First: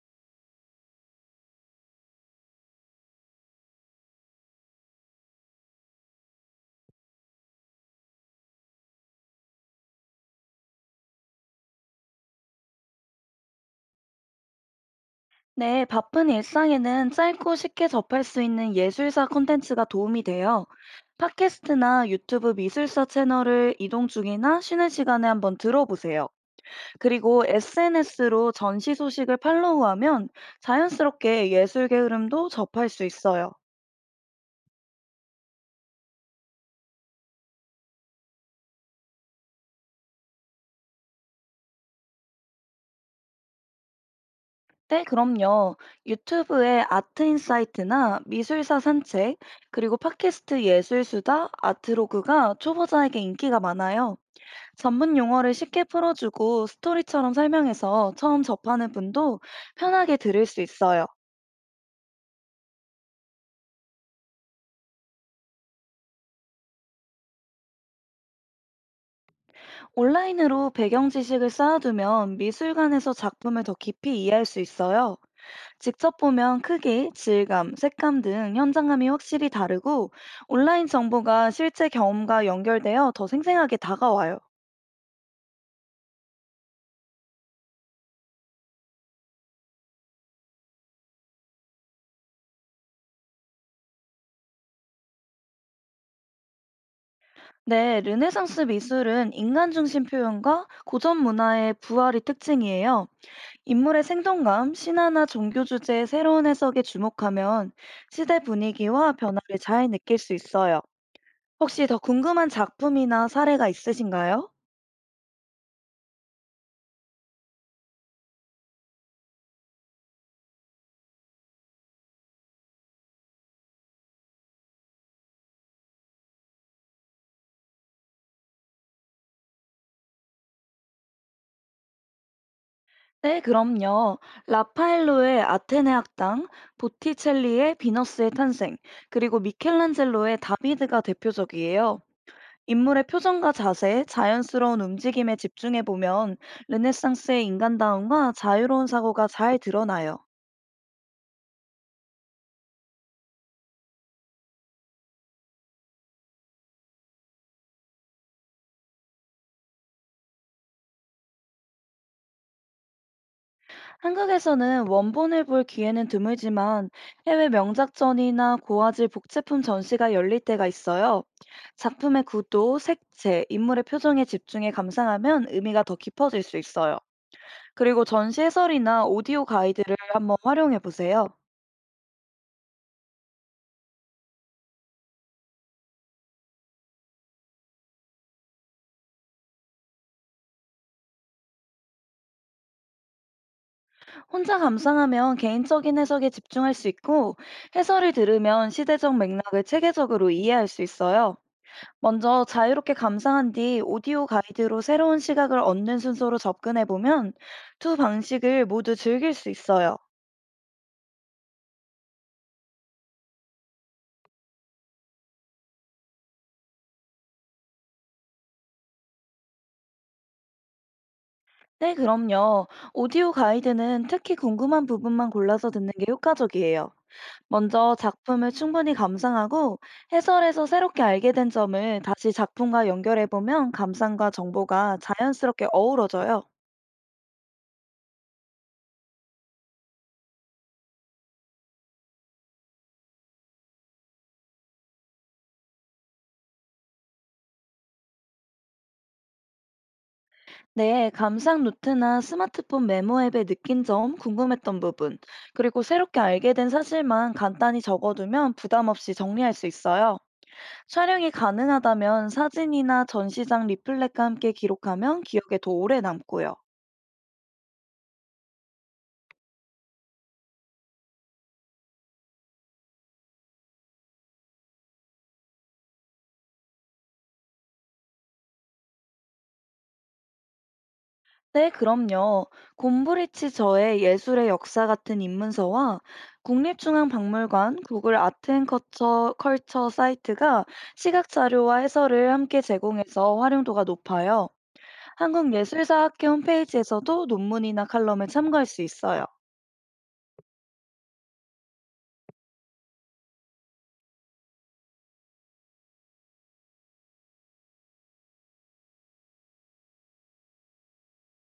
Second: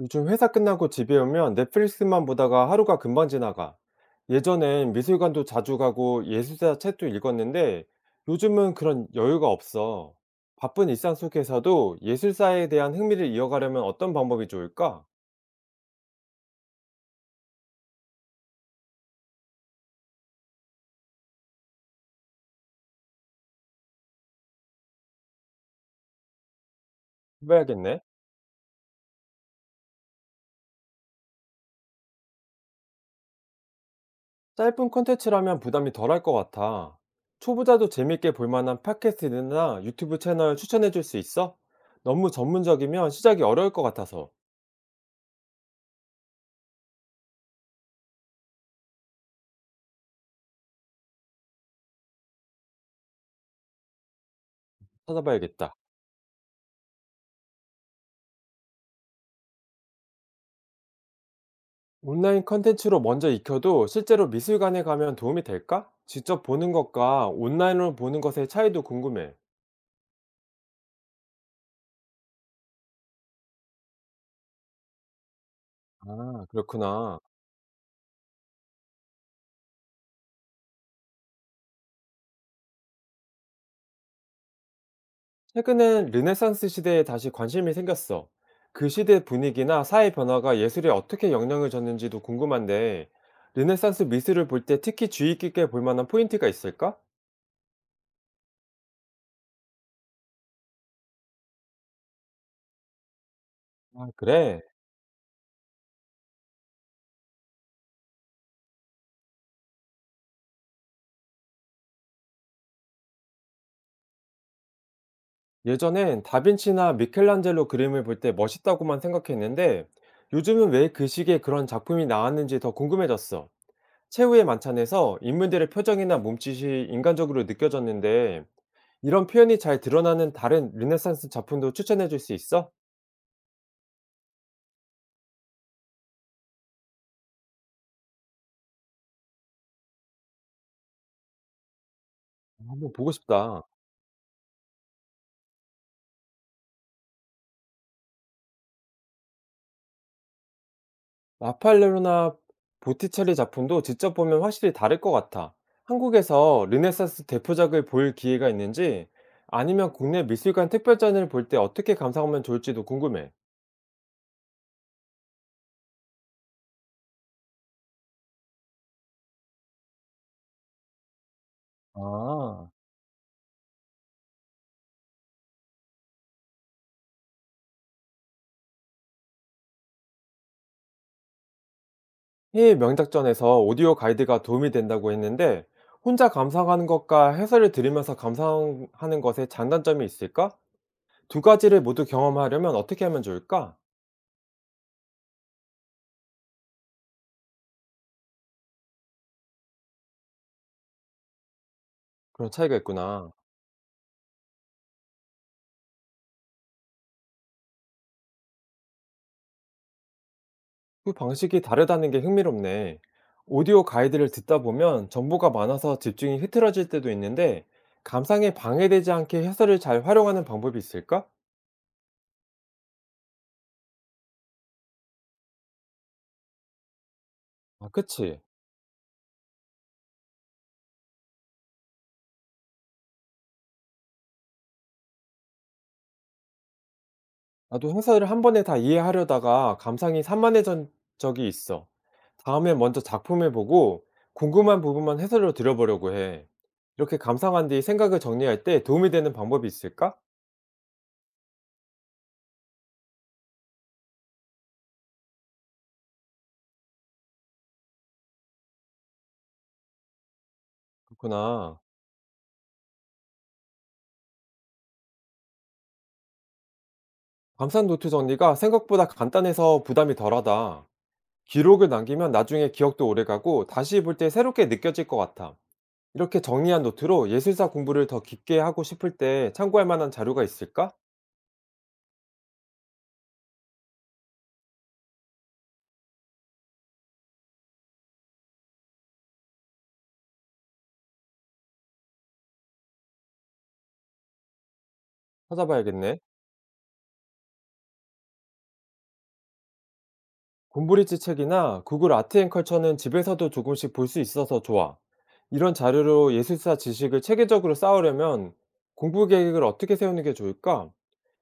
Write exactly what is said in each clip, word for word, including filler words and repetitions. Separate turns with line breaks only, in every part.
요즘 회사 끝나고 집에 오면 넷플릭스만 보다가 하루가 금방 지나가. 예전엔 미술관도 자주 가고 예술사 책도 읽었는데 요즘은 그런 여유가 없어. 바쁜 일상 속에서도 예술사에 대한 흥미를 이어가려면 어떤 방법이 좋을까?
네, 바쁜 일상에는 짧고 쉽게 접할 수 있는 예술사 콘텐츠가 도움이 돼요. 팟캐스트나 유튜브 미술사 채널을 이동 중이나 쉬는 시간에 한번 들어보세요. 그리고
해봐야겠네.
에스엔에스로 전시 소식을 팔로우하면 자연스럽게 예술계 흐름도 접할 수 있어요.
짧은 콘텐츠라면 부담이 덜할 것 같아. 초보자도 재밌게 볼 만한 팟캐스트나 유튜브 채널 추천해 줄 수 있어? 너무 전문적이면 시작이 어려울 것 같아서
네, 그럼요. 유튜브에 아트 인사이트나 미술사 산책, 그리고 팟캐스트 예술수다, 아트로그가 초보자에게 인기가 많아요. 전문 용어를
찾아봐야겠다.
쉽게 풀어주고 스토리처럼 설명해서 처음 접하는 분도 편하게 들을 수 있어요.
온라인 컨텐츠로 먼저 익혀도 실제로 미술관에 가면 도움이 될까? 직접 보는 것과 온라인으로 보는 것의 차이도 궁금해.
온라인으로 배경 지식을 쌓아두면 미술관에서 작품을 더 깊이 이해할 수 있어요. 직접
아,
보면 크기,
그렇구나.
질감, 색감 등 현장감이 확실히 다르고 온라인 정보가 실제 경험과 연결되어 더 생생하게 다가와요.
최근엔 르네상스 시대에 다시 관심이 생겼어. 그 시대 분위기나 사회 변화가 예술에 어떻게 영향을 줬는지도 궁금한데, 르네상스 미술을 볼 때 특히 주의 깊게 볼 만한 포인트가 있을까?
네, 르네상스 미술은 인간 중심 표현과 고전 문화의 부활이 특징이에요. 인물의
아, 그래.
생동감, 신화나 종교 주제의 새로운 해석에 주목하면 시대 분위기와 변화를 잘 느낄 수 있어요. 혹시 더 궁금한 작품이나 사례가 있으신가요?
예전엔 다빈치나 미켈란젤로 그림을 볼 때 멋있다고만 생각했는데, 요즘은 왜 그 시기에 그런 작품이 나왔는지 더 궁금해졌어. 최후의 만찬에서 인물들의 표정이나 몸짓이 인간적으로 느껴졌는데 이런 표현이 잘 드러나는 다른 르네상스 작품도 추천해 줄 수 있어?
네, 그럼요. 라파엘로의 아테네 학당, 보티첼리의 비너스의 탄생, 그리고 미켈란젤로의 다비드가 대표적이에요.
한번
인물의
보고
표정과
싶다.
자세, 자연스러운 움직임에 집중해 보면 르네상스의 인간다움과 자유로운 사고가 잘 드러나요.
라파레로나 보티첼리 작품도 직접 보면 확실히 다를 것 같아. 한국에서 르네상스 대표작을 볼 기회가 있는지 아니면 국내 미술관 특별전을 볼 때 어떻게 감상하면 좋을지도 궁금해.
한국에서는 원본을 볼 기회는 드물지만 해외 명작전이나 고화질 복제품 전시가 열릴 때가 있어요. 작품의
아.
구도, 색채, 인물의 표정에 집중해 감상하면 의미가 더 깊어질 수 있어요. 그리고 전시 해설이나 오디오 가이드를 한번 활용해 보세요.
해외 명작전에서 오디오 가이드가 도움이 된다고 했는데, 혼자 감상하는 것과 해설을 들으면서 감상하는 것의 장단점이 있을까? 두 가지를 모두 경험하려면 어떻게 하면 좋을까?
혼자 감상하면 개인적인 해석에 집중할 수 있고 해설을 들으면 시대적 맥락을 체계적으로 이해할 수 있어요. 먼저
그런 차이가
자유롭게
있구나.
감상한 뒤 오디오 가이드로 새로운 시각을 얻는 순서로 접근해 보면 두 방식을 모두 즐길 수 있어요.
그 방식이 다르다는 게 흥미롭네. 오디오 가이드를 듣다 보면 정보가 많아서 집중이 흐트러질 때도 있는데, 감상에 방해되지 않게 해설을 잘 활용하는 방법이 있을까?
네, 그럼요. 오디오 가이드는 특히 궁금한 부분만 골라서 듣는 게 효과적이에요.
아,
먼저
그치.
작품을 충분히 감상하고 해설에서 새롭게 알게 된 점을 다시 작품과 연결해 보면 감상과 정보가 자연스럽게 어우러져요.
나도 해설을 한 번에 다 이해하려다가 감상이 산만해진 적이 있어. 다음에 먼저 작품을 보고 궁금한 부분만 해설로 들어보려고 해. 이렇게 감상한 뒤 생각을 정리할 때 도움이 되는 방법이 있을까?
네, 감상 노트나 스마트폰 메모 앱에 느낀 점, 궁금했던 부분, 그리고 새롭게 알게 된 사실만 간단히 적어두면 부담 없이 정리할 수 있어요. 촬영이
그렇구나.
가능하다면 사진이나 전시장 리플렛과 함께 기록하면 기억에 더 오래 남고요.
감상 노트 정리가 생각보다 간단해서 부담이 덜하다. 기록을 남기면 나중에 기억도 오래가고 다시 볼 때 새롭게 느껴질 것 같아. 이렇게 정리한 노트로 예술사 공부를 더 깊게 하고 싶을 때 참고할 만한 자료가 있을까?
네, 그럼요. 곰브리치 저의 예술의 역사 같은 입문서와 국립중앙박물관 구글 아트앤커처 컬처 사이트가 시각 자료와 해설을 함께 제공해서 활용도가 높아요.
찾아봐야겠네.
한국예술사학회 홈페이지에서도 논문이나 칼럼을 참고할 수 있어요.
곰브리지 책이나 구글 아트 앤 컬처는 집에서도 조금씩 볼 수 있어서 좋아. 이런 자료로 예술사 지식을 체계적으로 쌓으려면 공부 계획을 어떻게 세우는 게 좋을까?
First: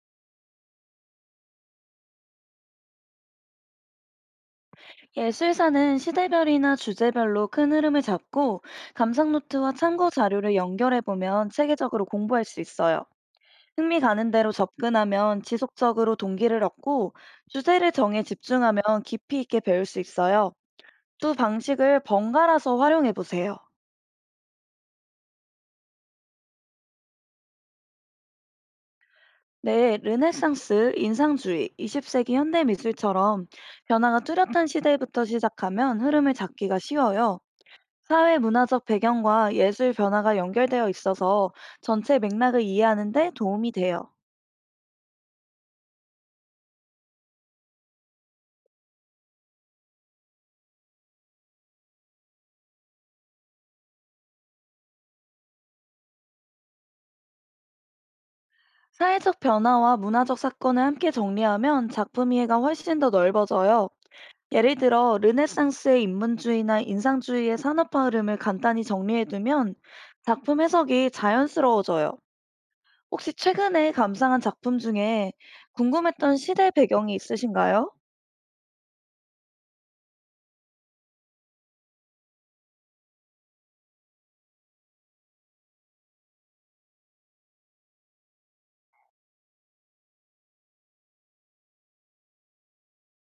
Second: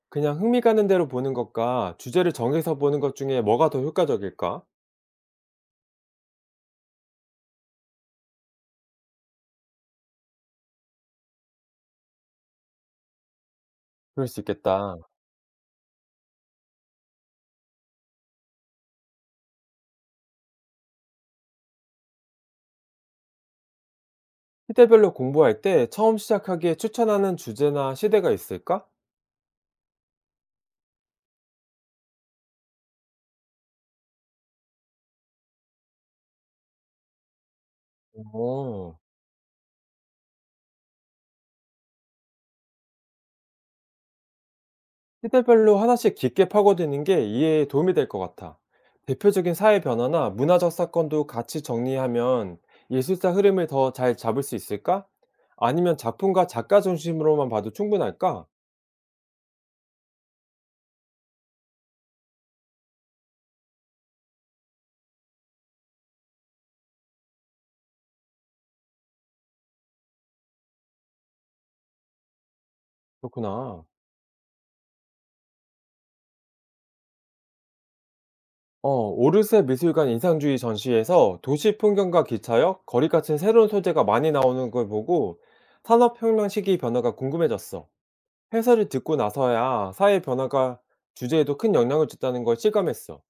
그냥 흥미 가는 대로 보는 것과 주제를 정해서 보는 것 중에 뭐가 더 효과적일까?
예술사는 시대별이나 주제별로 큰 흐름을 잡고 감상노트와 참고 자료를 연결해 보면 체계적으로 공부할 수 있어요. 흥미
그럴
가는
수
대로
있겠다.
접근하면 지속적으로 동기를 얻고 주제를 정해 집중하면 깊이 있게 배울 수 있어요. 두 방식을 번갈아서 활용해 보세요.
시대별로 공부할 때 처음 시작하기에 추천하는 주제나 시대가 있을까?
네, 르네상스, 인상주의, 이십 세기 현대 미술처럼 변화가 뚜렷한 시대부터 시작하면 흐름을 잡기가 쉬워요. 사회 문화적
어.
배경과 예술 변화가 연결되어 있어서 전체 맥락을 이해하는 데 도움이 돼요.
시대별로 하나씩 깊게 파고드는 게 이해에 도움이 될 것 같아. 대표적인 사회 변화나 문화적 사건도 같이 정리하면 예술사 흐름을 더 잘 잡을 수 있을까? 아니면 작품과 작가 중심으로만 봐도 충분할까?
사회적 변화와 문화적 사건을 함께 정리하면 작품 이해가 훨씬 더 넓어져요. 예를 들어, 르네상스의 인문주의나 인상주의의 산업화 흐름을 간단히 정리해두면 작품 해석이 자연스러워져요. 혹시
그렇구나.
최근에 감상한 작품 중에 궁금했던 시대 배경이 있으신가요?
어, 오르세 미술관 인상주의 전시에서 도시 풍경과 기차역, 거리 같은 새로운 소재가 많이 나오는 걸 보고 산업혁명 시기 변화가 궁금해졌어. 해설을 듣고 나서야 사회 변화가 주제에도 큰 영향을 줬다는 걸 실감했어.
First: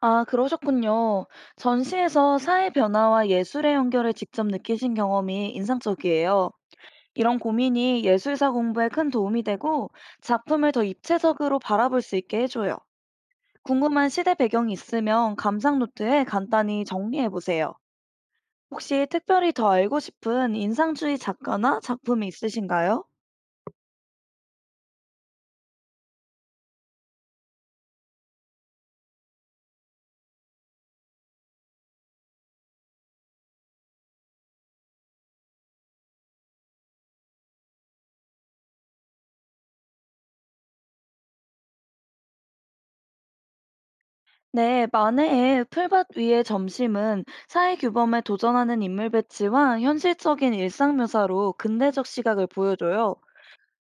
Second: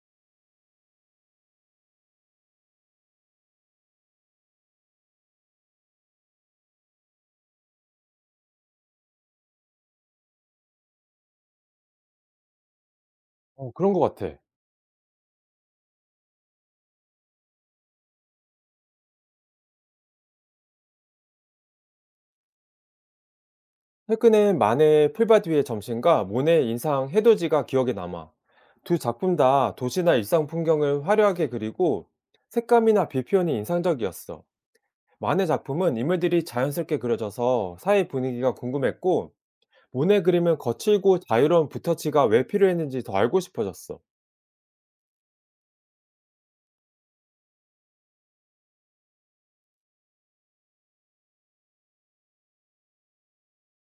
아, 그러셨군요. 전시에서 사회 변화와 예술의 연결을 직접 느끼신 경험이 인상적이에요. 이런 고민이 예술사 공부에 큰 도움이 되고 작품을 더 입체적으로 바라볼 수 있게 해줘요.
어, 그런 것
궁금한 시대
같아.
배경이 있으면 감상 노트에 간단히 정리해 보세요. 혹시 특별히 더 알고 싶은 인상주의 작가나 작품이 있으신가요?
최근엔 만의 풀밭 위의 점심과 모네의 인상 해돋이가 기억에 남아. 두 작품 다 도시나 일상 풍경을 화려하게 그리고 색감이나 비 표현이 인상적이었어. 만네 작품은 인물들이 자연스럽게 그려져서 사회 분위기가 궁금했고, 모네 그림은 거칠고 자유로운 붓터치가 왜 필요했는지 더 알고 싶어졌어.
네, 만해의 풀밭 위의 점심은 사회규범에 도전하는 인물 배치와 현실적인 일상 묘사로 근대적 시각을 보여줘요.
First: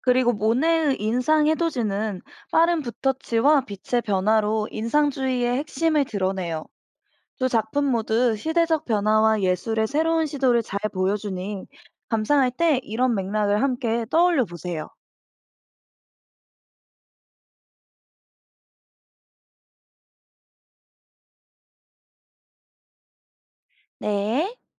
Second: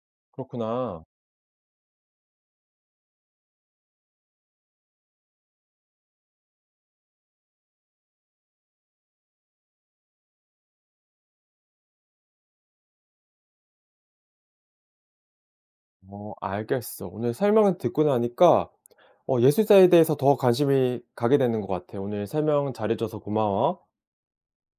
그리고 모네의
그렇구나.
인상 해돋이는 빠른 붓터치와 빛의 변화로 인상주의의 핵심을 드러내요. 두 작품 모두 시대적 변화와 예술의 새로운 시도를 잘 보여주니 감상할 때 이런 맥락을 함께 떠올려 보세요.
어, 알겠어. 오늘 설명을 듣고 나니까 어, 예술사에 대해서 더 관심이 가게 되는 것 같아. 오늘 설명 잘해줘서 고마워.
네.